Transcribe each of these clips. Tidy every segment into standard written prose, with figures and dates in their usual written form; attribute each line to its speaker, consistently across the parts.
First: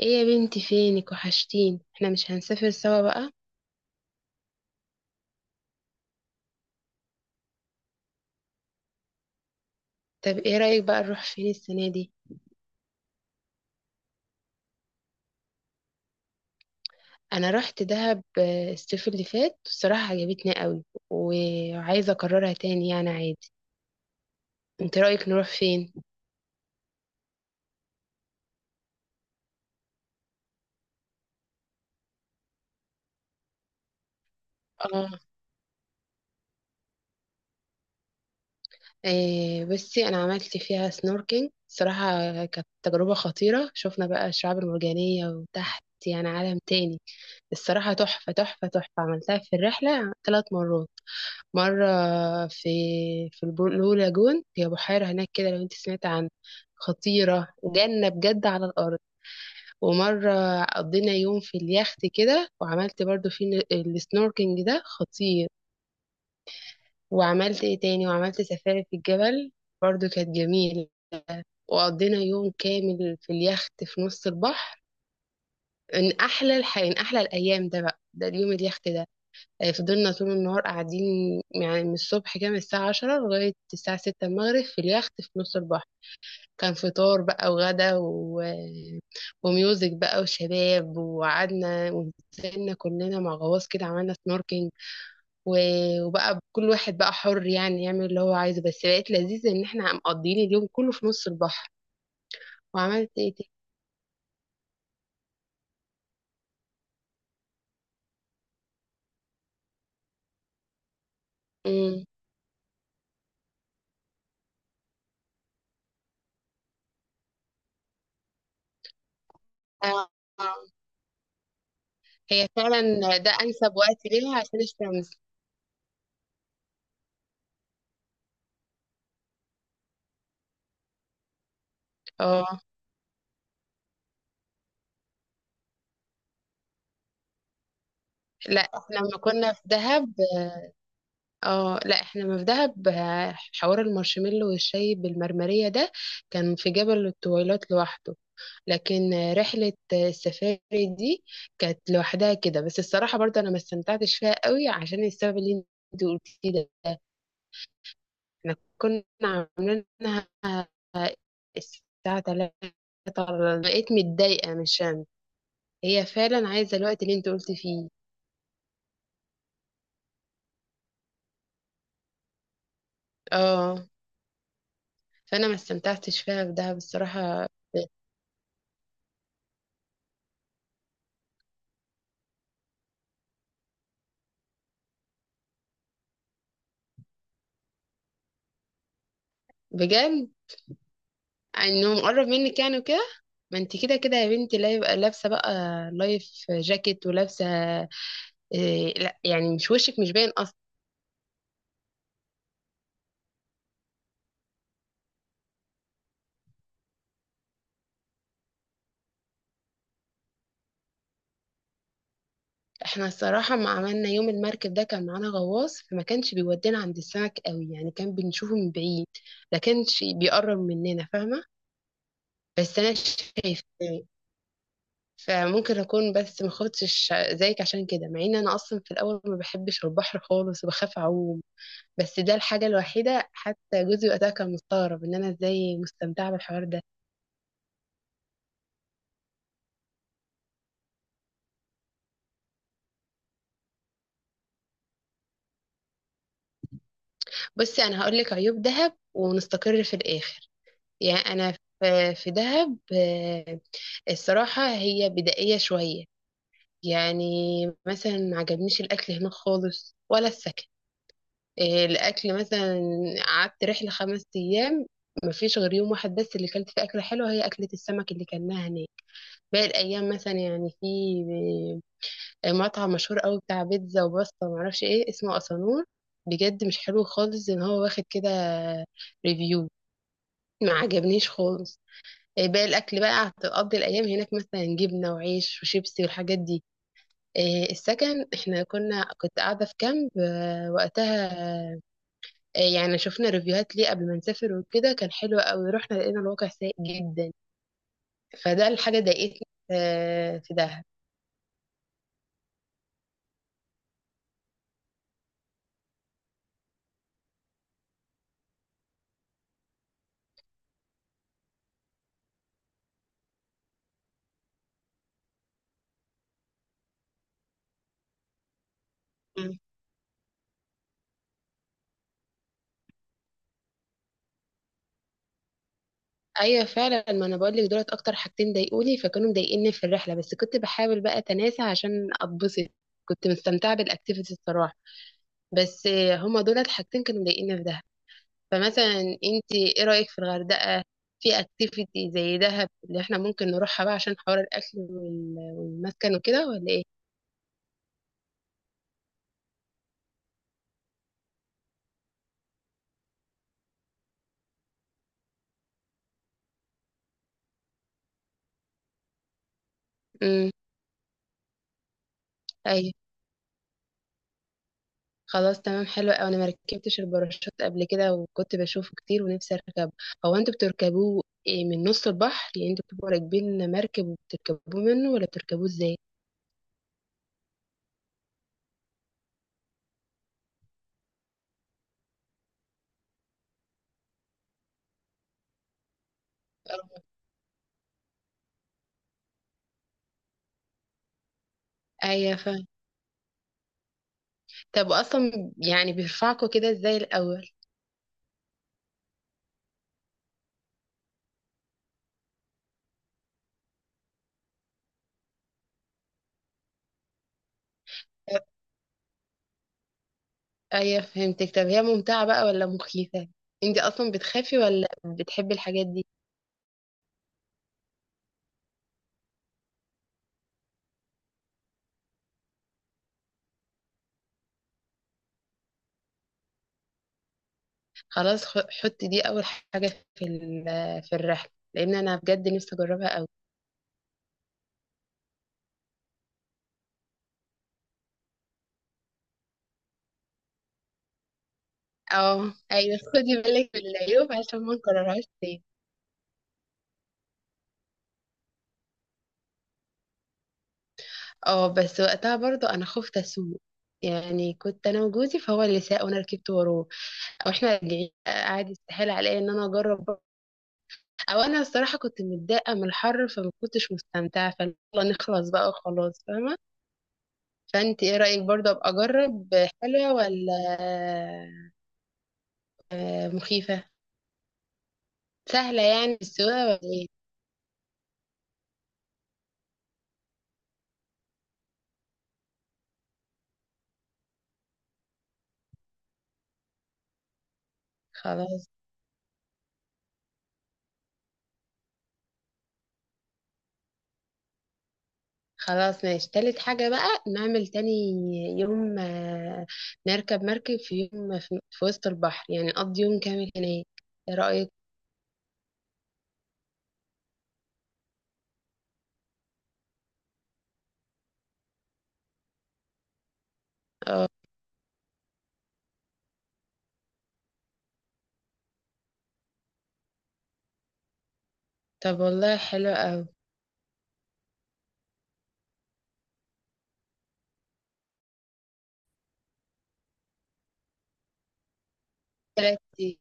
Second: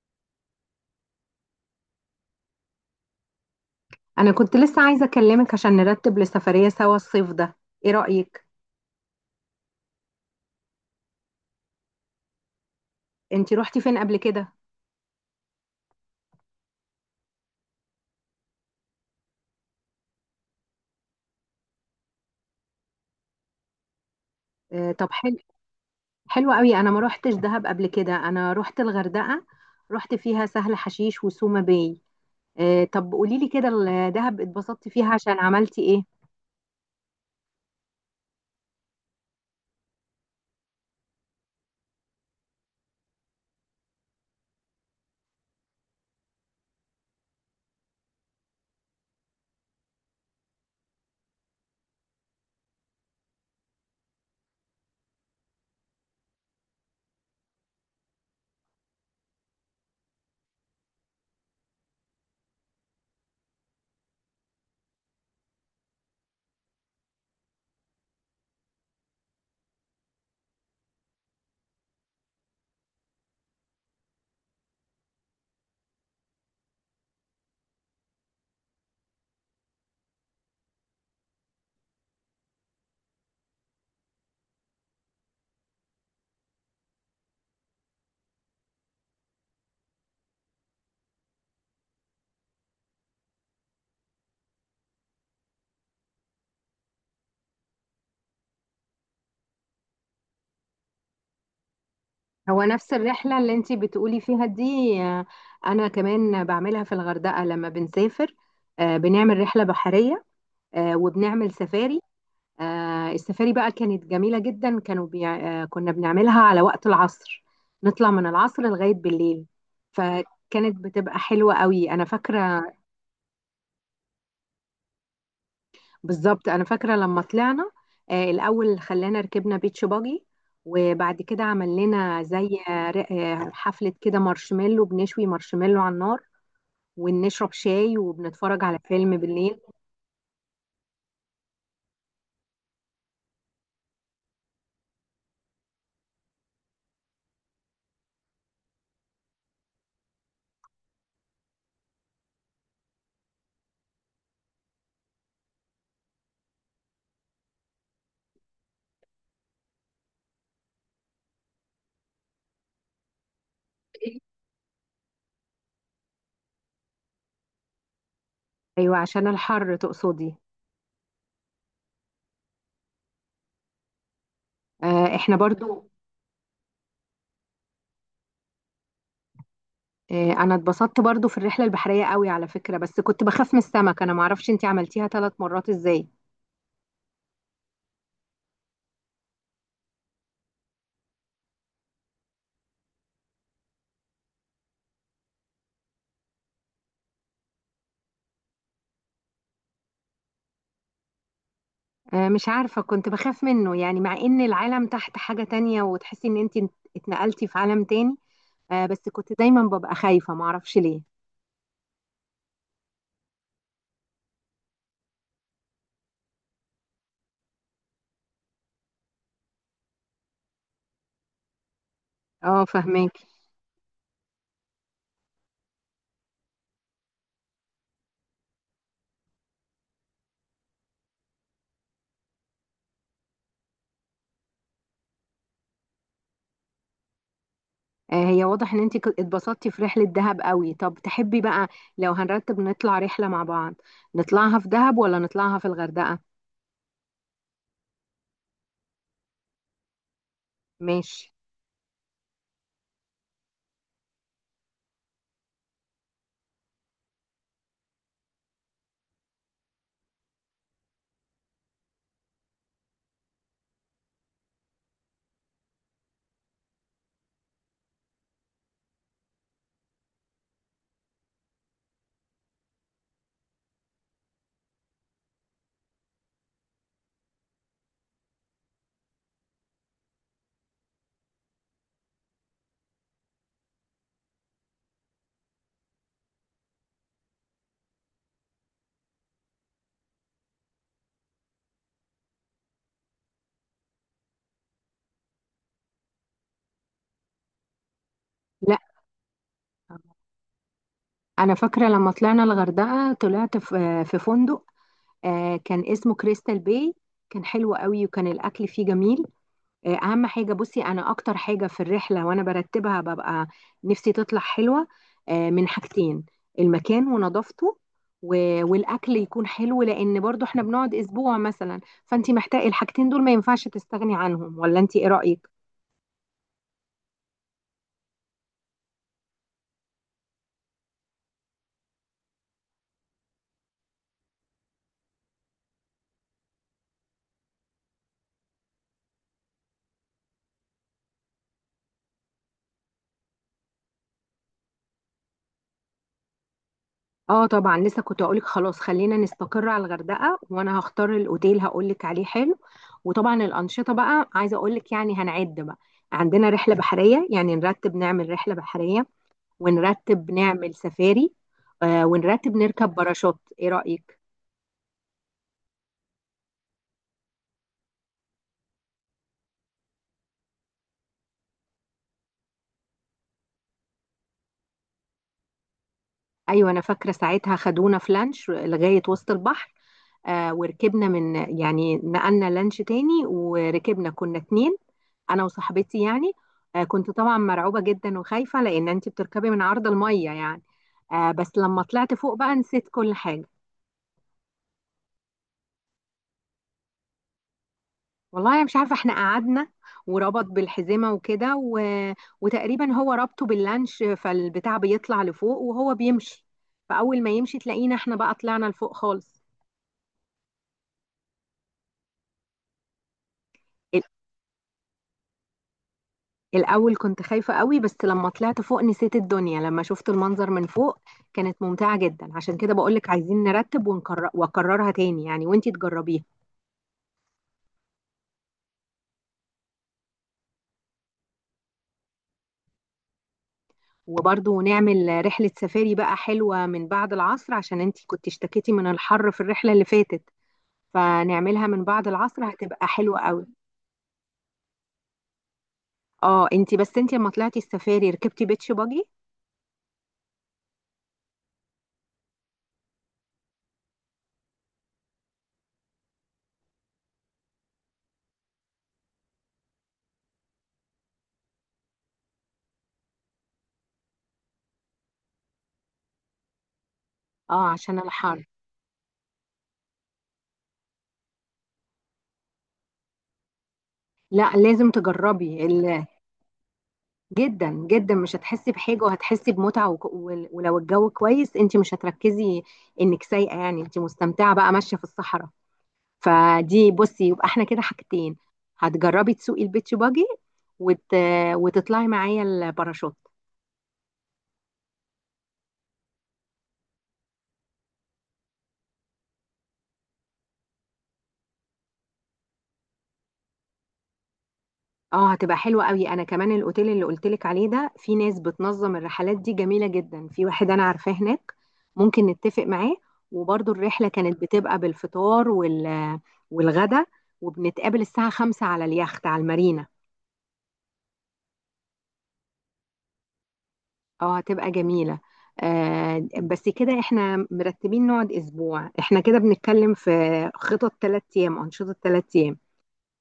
Speaker 1: ايه يا بنتي؟ فينك، وحشتين. احنا مش هنسافر سوا بقى؟
Speaker 2: انا كنت لسه عايزه اكلمك عشان نرتب لسفريه سوا الصيف ده. ايه رايك؟
Speaker 1: طب ايه رأيك بقى نروح فين السنة دي؟
Speaker 2: انتي روحتي فين قبل كده؟
Speaker 1: انا رحت دهب. الصيف اللي فات الصراحة عجبتني قوي، وعايزة اكررها تاني يعني عادي.
Speaker 2: آه
Speaker 1: انت
Speaker 2: طب
Speaker 1: رأيك
Speaker 2: حلو.
Speaker 1: نروح فين؟
Speaker 2: حلو قوي، انا ما روحتش دهب قبل كده، انا روحت الغردقه. روحت فيها سهل حشيش وسوما باي. آه طب قولي لي كده، الدهب اتبسطتي فيها
Speaker 1: اه.
Speaker 2: عشان عملتي ايه؟
Speaker 1: إيه، بصي، انا عملت فيها سنوركينج صراحة. كانت تجربة خطيرة، شفنا بقى الشعاب المرجانية وتحت يعني عالم تاني. الصراحة تحفة تحفة تحفة. عملتها في الرحلة ثلاث مرات. مرة في في البلو لاجون، هي بحيرة هناك كده لو انت سمعت عنها. خطيرة، جنة بجد على الأرض. ومرة قضينا يوم في اليخت كده، وعملت برضو السنوركينج ده خطير. وعملت ايه تاني، وعملت سفاري في الجبل، برضو كانت جميلة. وقضينا يوم كامل في اليخت في نص البحر. من أحلى أحلى الأيام ده بقى، ده اليوم اليخت ده. فضلنا طول النهار قاعدين، يعني من الصبح كده، من الساعة عشرة لغاية الساعة ستة المغرب في اليخت في نص البحر. كان فطار بقى وغدا وميوزك بقى وشباب، وقعدنا ونزلنا كلنا مع غواص كده، عملنا سنوركينج، و... وبقى كل واحد بقى حر يعني يعمل اللي هو عايزه، بس بقت لذيذة ان احنا مقضيين اليوم كله في نص البحر.
Speaker 2: هو نفس
Speaker 1: وعملت ايه
Speaker 2: الرحله
Speaker 1: تاني.
Speaker 2: اللي انتي بتقولي فيها دي؟ آه. انا كمان بعملها في الغردقه لما بنسافر. آه بنعمل رحله بحريه. آه وبنعمل سفاري.
Speaker 1: مم.
Speaker 2: السفاري بقى كانت جميلة جدا، كانوا بيع... آه، كنا بنعملها على وقت العصر. نطلع من العصر لغاية بالليل.
Speaker 1: آه، آه.
Speaker 2: فكانت بتبقى حلوة قوي، أنا
Speaker 1: هي
Speaker 2: فاكرة.
Speaker 1: فعلا. ده انسب وقت ليها عشان الشمس.
Speaker 2: بالظبط أنا فاكرة لما طلعنا. الأول خلانا ركبنا بيتش باجي. وبعد كده عمل لنا
Speaker 1: اه،
Speaker 2: زي حفلة كده، مارشميلو، بنشوي مارشميلو على النار ونشرب شاي
Speaker 1: لا
Speaker 2: وبنتفرج على
Speaker 1: احنا
Speaker 2: فيلم
Speaker 1: لما كنا
Speaker 2: بالليل.
Speaker 1: في دهب. اه لا، احنا ما في دهب، حوار المارشميلو والشاي بالمرمرية ده كان في جبل الطويلات لوحده. لكن رحلة السفاري دي كانت لوحدها كده. بس الصراحة برضه انا ما استمتعتش فيها قوي عشان السبب اللي انت قلتيه ده. احنا كنا عاملينها الساعة 3، بقيت متضايقة مش أنا. هي فعلا عايزة الوقت اللي انت قلت فيه.
Speaker 2: أيوة عشان الحر تقصدي؟
Speaker 1: اه.
Speaker 2: احنا
Speaker 1: فانا ما
Speaker 2: برضو.
Speaker 1: استمتعتش فيها في دهب الصراحة.
Speaker 2: انا اتبسطت برضو في الرحله البحريه قوي على فكره، بس كنت بخاف من السمك، انا معرفش انتي عملتيها 3 مرات ازاي.
Speaker 1: بجد، انه مقرب منك يعني وكده. ما انت كده كده يا بنتي، لا يبقى لابسه بقى لايف جاكيت ولابسه. إيه لا، يعني مش وشك مش باين اصلا.
Speaker 2: مش عارفه، كنت بخاف منه يعني، مع ان العالم تحت حاجه تانية وتحسي ان انتي اتنقلتي في عالم تاني. بس كنت دايما ببقى خايفه معرفش ليه.
Speaker 1: احنا الصراحه ما عملنا يوم المركب ده كان معانا غواص، فما كانش بيودينا عند السمك قوي يعني، كان بنشوفه من بعيد. ما كانش بيقرب مننا، فاهمه.
Speaker 2: اه
Speaker 1: بس انا
Speaker 2: فهماكي.
Speaker 1: شايفه يعني، فممكن اكون بس ما خفتش زيك عشان كده، مع ان انا اصلا في الاول ما بحبش البحر خالص وبخاف اعوم. بس ده الحاجة الوحيدة، حتى جوزي وقتها كان مستغرب ان انا ازاي مستمتعة بالحوار ده.
Speaker 2: هي واضح ان انتي اتبسطتي في رحله دهب قوي. طب تحبي بقى لو هنرتب نطلع رحله مع بعض، نطلعها في دهب ولا نطلعها في الغردقه؟
Speaker 1: بصي، انا هقولك عيوب دهب ونستقر في الاخر. يعني
Speaker 2: ماشي.
Speaker 1: انا في دهب، الصراحة هي بدائية شوية. يعني مثلا ما عجبنيش الاكل هناك خالص ولا السكن. الاكل مثلا، قعدت رحلة خمس ايام، مفيش غير يوم واحد بس اللي كلت فيه أكلة حلوة، هي أكلة السمك اللي كلناها هناك. باقي الأيام مثلا يعني، في مطعم مشهور قوي بتاع بيتزا وباستا ومعرفش ايه اسمه، أسانور. بجد مش حلو خالص، ان هو واخد كده ريفيو، ما عجبنيش خالص. باقي الاكل بقى هتقضي الايام هناك مثلا جبنه وعيش وشيبسي والحاجات دي. السكن، احنا كنت قاعده في كامب وقتها. يعني شفنا ريفيوهات ليه قبل ما نسافر وكده، كان حلو قوي، رحنا لقينا الواقع سيء جدا. فده
Speaker 2: لا،
Speaker 1: الحاجه ضايقتني في دهب.
Speaker 2: انا فاكره لما طلعنا الغردقه طلعت في فندق. آه كان اسمه كريستال باي. كان حلو قوي وكان الاكل فيه جميل. آه اهم حاجه بصي، انا اكتر حاجه في الرحله وانا برتبها ببقى نفسي تطلع حلوه، آه من حاجتين: المكان ونظافته والاكل يكون حلو، لان برضو احنا بنقعد اسبوع مثلا، فانت محتاجه الحاجتين دول، ما ينفعش تستغني عنهم. ولا انت ايه رايك؟
Speaker 1: ايوه فعلا، ما انا بقول لك دولت اكتر حاجتين ضايقوني، فكانوا مضايقيني في الرحله، بس كنت بحاول بقى اتناسى عشان اتبسط. كنت مستمتعه بالاكتيفيتي الصراحه. بس هما دولت حاجتين كانوا مضايقيني في دهب. فمثلا انت ايه رايك في الغردقه؟ في اكتيفيتي زي دهب اللي احنا ممكن نروحها بقى، عشان حوار الاكل والمسكن وكده، ولا ايه؟
Speaker 2: اه طبعا، لسه كنت اقولك خلاص خلينا نستقر على الغردقه. وانا هختار الاوتيل، هقولك عليه حلو. وطبعا الانشطه بقى عايزه اقولك، يعني هنعد بقى: عندنا رحله بحريه، يعني نرتب نعمل رحله بحريه، ونرتب
Speaker 1: امم
Speaker 2: نعمل سفاري. آه ونرتب نركب باراشوت، ايه رايك؟
Speaker 1: خلاص تمام، حلو قوي. انا ما ركبتش الباراشوت قبل كده، وكنت بشوفه كتير ونفسي اركبه. هو انتوا بتركبوه إيه، من نص البحر يعني؟ انتوا بتبقوا راكبين مركب وبتركبوه منه، ولا بتركبوه ازاي؟
Speaker 2: ايوه انا فاكره ساعتها خدونا في لانش لغايه وسط البحر. آه وركبنا من، يعني نقلنا لانش تاني، وركبنا كنا اتنين، انا وصاحبتي يعني. آه كنت طبعا مرعوبة جدا وخايفة، لان انت بتركبي من عرض المية يعني. آه بس لما طلعت فوق
Speaker 1: ايوه
Speaker 2: بقى
Speaker 1: فاهم.
Speaker 2: نسيت كل حاجة.
Speaker 1: طب اصلا يعني بيرفعكوا كده ازاي الاول؟
Speaker 2: والله انا مش عارفة، احنا قعدنا وربط بالحزمة وكده وتقريبا هو ربطه باللانش، فالبتاع بيطلع لفوق وهو بيمشي، فاول ما يمشي تلاقينا احنا بقى
Speaker 1: طب
Speaker 2: طلعنا لفوق خالص.
Speaker 1: ايوه فهمتك. طب هي ممتعة بقى ولا مخيفة؟ انت اصلا بتخافي ولا بتحبي الحاجات دي؟
Speaker 2: الأول كنت خايفة قوي، بس لما طلعت فوق نسيت الدنيا لما شفت المنظر من فوق. كانت ممتعة جدا، عشان كده بقولك عايزين نرتب ونكرر وأكررها تاني يعني، وانتي تجربيها.
Speaker 1: خلاص، حطي دي اول حاجة في الرحلة، لان انا بجد نفسي اجربها قوي.
Speaker 2: وبرضه نعمل رحلة سفاري بقى حلوة من بعد العصر، عشان انتي كنت اشتكيتي من الحر في الرحلة اللي فاتت، فنعملها من بعد العصر
Speaker 1: اه
Speaker 2: هتبقى
Speaker 1: ايوه،
Speaker 2: حلوة
Speaker 1: خدي
Speaker 2: قوي.
Speaker 1: بالك من العيوب عشان ما نكررهاش تاني.
Speaker 2: اه انتي بس انتي لما طلعتي السفاري ركبتي بيتش باجي.
Speaker 1: اه، بس وقتها برضو انا خفت اسوق، يعني كنت انا وجوزي، فهو اللي ساق وانا ركبت وراه. او احنا راجعين قاعد، يستحيل عليا ان انا اجرب برضه. او انا الصراحه كنت متضايقه من الحر، فما كنتش مستمتعه فيلا، نخلص بقى وخلاص فاهمه.
Speaker 2: اه عشان
Speaker 1: فانت ايه رايك،
Speaker 2: الحر.
Speaker 1: برضو ابقى اجرب؟ حلوه ولا مخيفه؟
Speaker 2: لا لازم تجربي.
Speaker 1: سهله يعني السواقه ولا ايه؟
Speaker 2: جدا جدا مش هتحسي بحاجه، وهتحسي بمتعه، ولو الجو كويس انت مش هتركزي انك سايقه، يعني انت مستمتعه بقى ماشيه في الصحراء. فدي بصي، يبقى احنا كده حاجتين:
Speaker 1: خلاص.
Speaker 2: هتجربي تسوقي البيتش باجي، وت... وتطلعي معايا الباراشوت.
Speaker 1: خلاص ماشي، تالت حاجة بقى نعمل تاني يوم، نركب مركب في يوم في وسط البحر، يعني نقضي يوم كامل هناك. ايه رأيك؟
Speaker 2: اه هتبقى حلوة قوي. انا كمان الاوتيل اللي قلتلك عليه ده في ناس بتنظم الرحلات دي جميلة جدا، في واحد انا عارفاه هناك ممكن نتفق معاه. وبرضو الرحلة
Speaker 1: اه
Speaker 2: كانت بتبقى بالفطار والغدا، وبنتقابل الساعة 5 على اليخت على المارينا.
Speaker 1: طب والله حلو أوي.
Speaker 2: اه هتبقى جميلة. آه بس كده احنا مرتبين نقعد اسبوع، احنا كده بنتكلم في خطط ثلاث ايام، انشطة ثلاث ايام.
Speaker 1: تلات أيام.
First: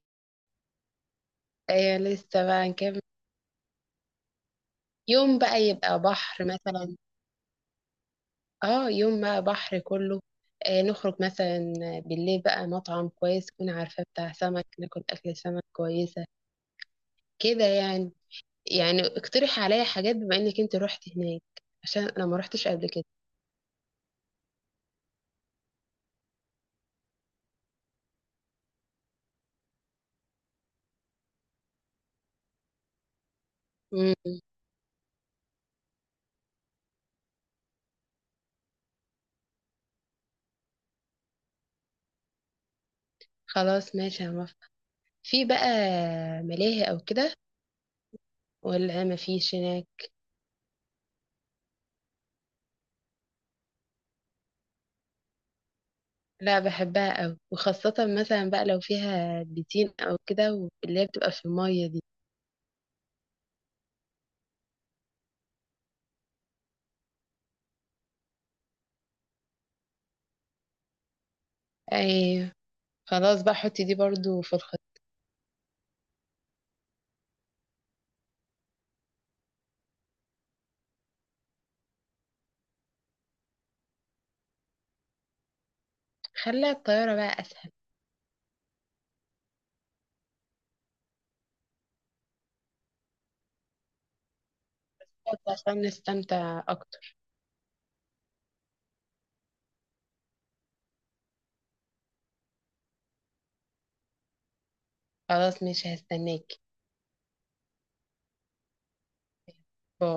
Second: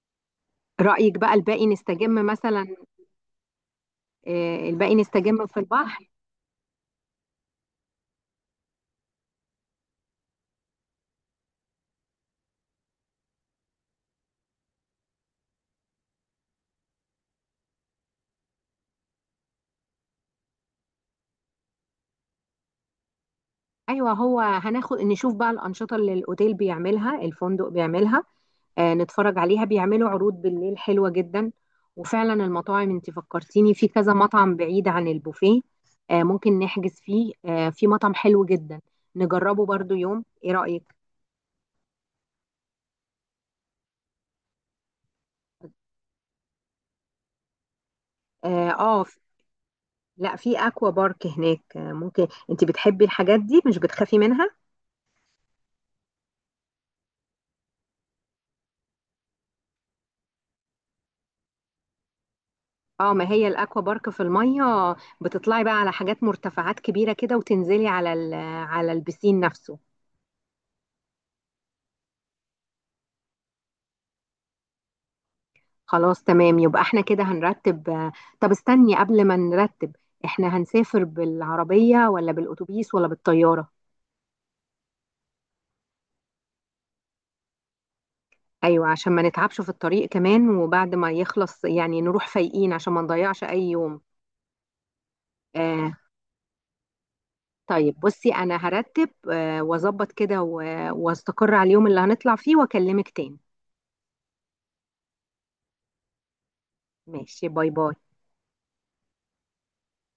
Speaker 2: رأيك بقى الباقي
Speaker 1: أيوة،
Speaker 2: نستجم
Speaker 1: لسه بقى
Speaker 2: مثلا؟
Speaker 1: نكمل.
Speaker 2: آه الباقي
Speaker 1: يوم
Speaker 2: نستجم في
Speaker 1: بقى يبقى
Speaker 2: البحر.
Speaker 1: بحر مثلا. اه، يوم بقى بحر كله. نخرج مثلا بالليل بقى، مطعم كويس تكون عارفاه بتاع سمك، ناكل أكل سمك كويسة كده يعني. يعني اقترح عليا حاجات بما إنك انت روحت هناك، عشان أنا ما روحتش قبل
Speaker 2: ايوه، هو هناخد نشوف بقى الانشطه اللي الاوتيل بيعملها، الفندق بيعملها. آه نتفرج عليها، بيعملوا عروض بالليل حلوه جدا. وفعلا المطاعم انت فكرتيني في كذا
Speaker 1: كده.
Speaker 2: مطعم بعيد عن البوفيه. آه ممكن نحجز فيه، آه في مطعم حلو جدا نجربه برضو يوم، ايه رايك؟
Speaker 1: خلاص ماشي هنوافق. في بقى ملاهي او كده،
Speaker 2: اه,
Speaker 1: ولا ما فيش هناك؟
Speaker 2: لا، في اكوا بارك هناك، آه ممكن، انت بتحبي الحاجات دي مش بتخافي منها؟
Speaker 1: لا، بحبها أوي، وخاصة مثلا بقى لو فيها بيتين أو كده، واللي هي بتبقى في المية دي.
Speaker 2: اه، ما هي الاكوا بارك في الميه، بتطلعي بقى على حاجات مرتفعات كبيره كده، وتنزلي على على البسين نفسه.
Speaker 1: أي. خلاص بقى، حطي دي برضو في الخط.
Speaker 2: خلاص تمام، يبقى احنا كده هنرتب. آه طب استني قبل ما نرتب، احنا هنسافر بالعربية ولا بالأتوبيس ولا بالطيارة؟
Speaker 1: خلي الطيارة بقى أسهل،
Speaker 2: ايوه، عشان ما نتعبش في الطريق كمان، وبعد ما يخلص يعني نروح فايقين عشان ما نضيعش اي يوم.
Speaker 1: عشان
Speaker 2: آه
Speaker 1: نستمتع أكتر.
Speaker 2: طيب بصي، انا هرتب آه واظبط كده واستقر على اليوم اللي هنطلع فيه واكلمك تاني.
Speaker 1: خلاص ماشي، هستناكي.
Speaker 2: ماشي، باي باي.
Speaker 1: باي.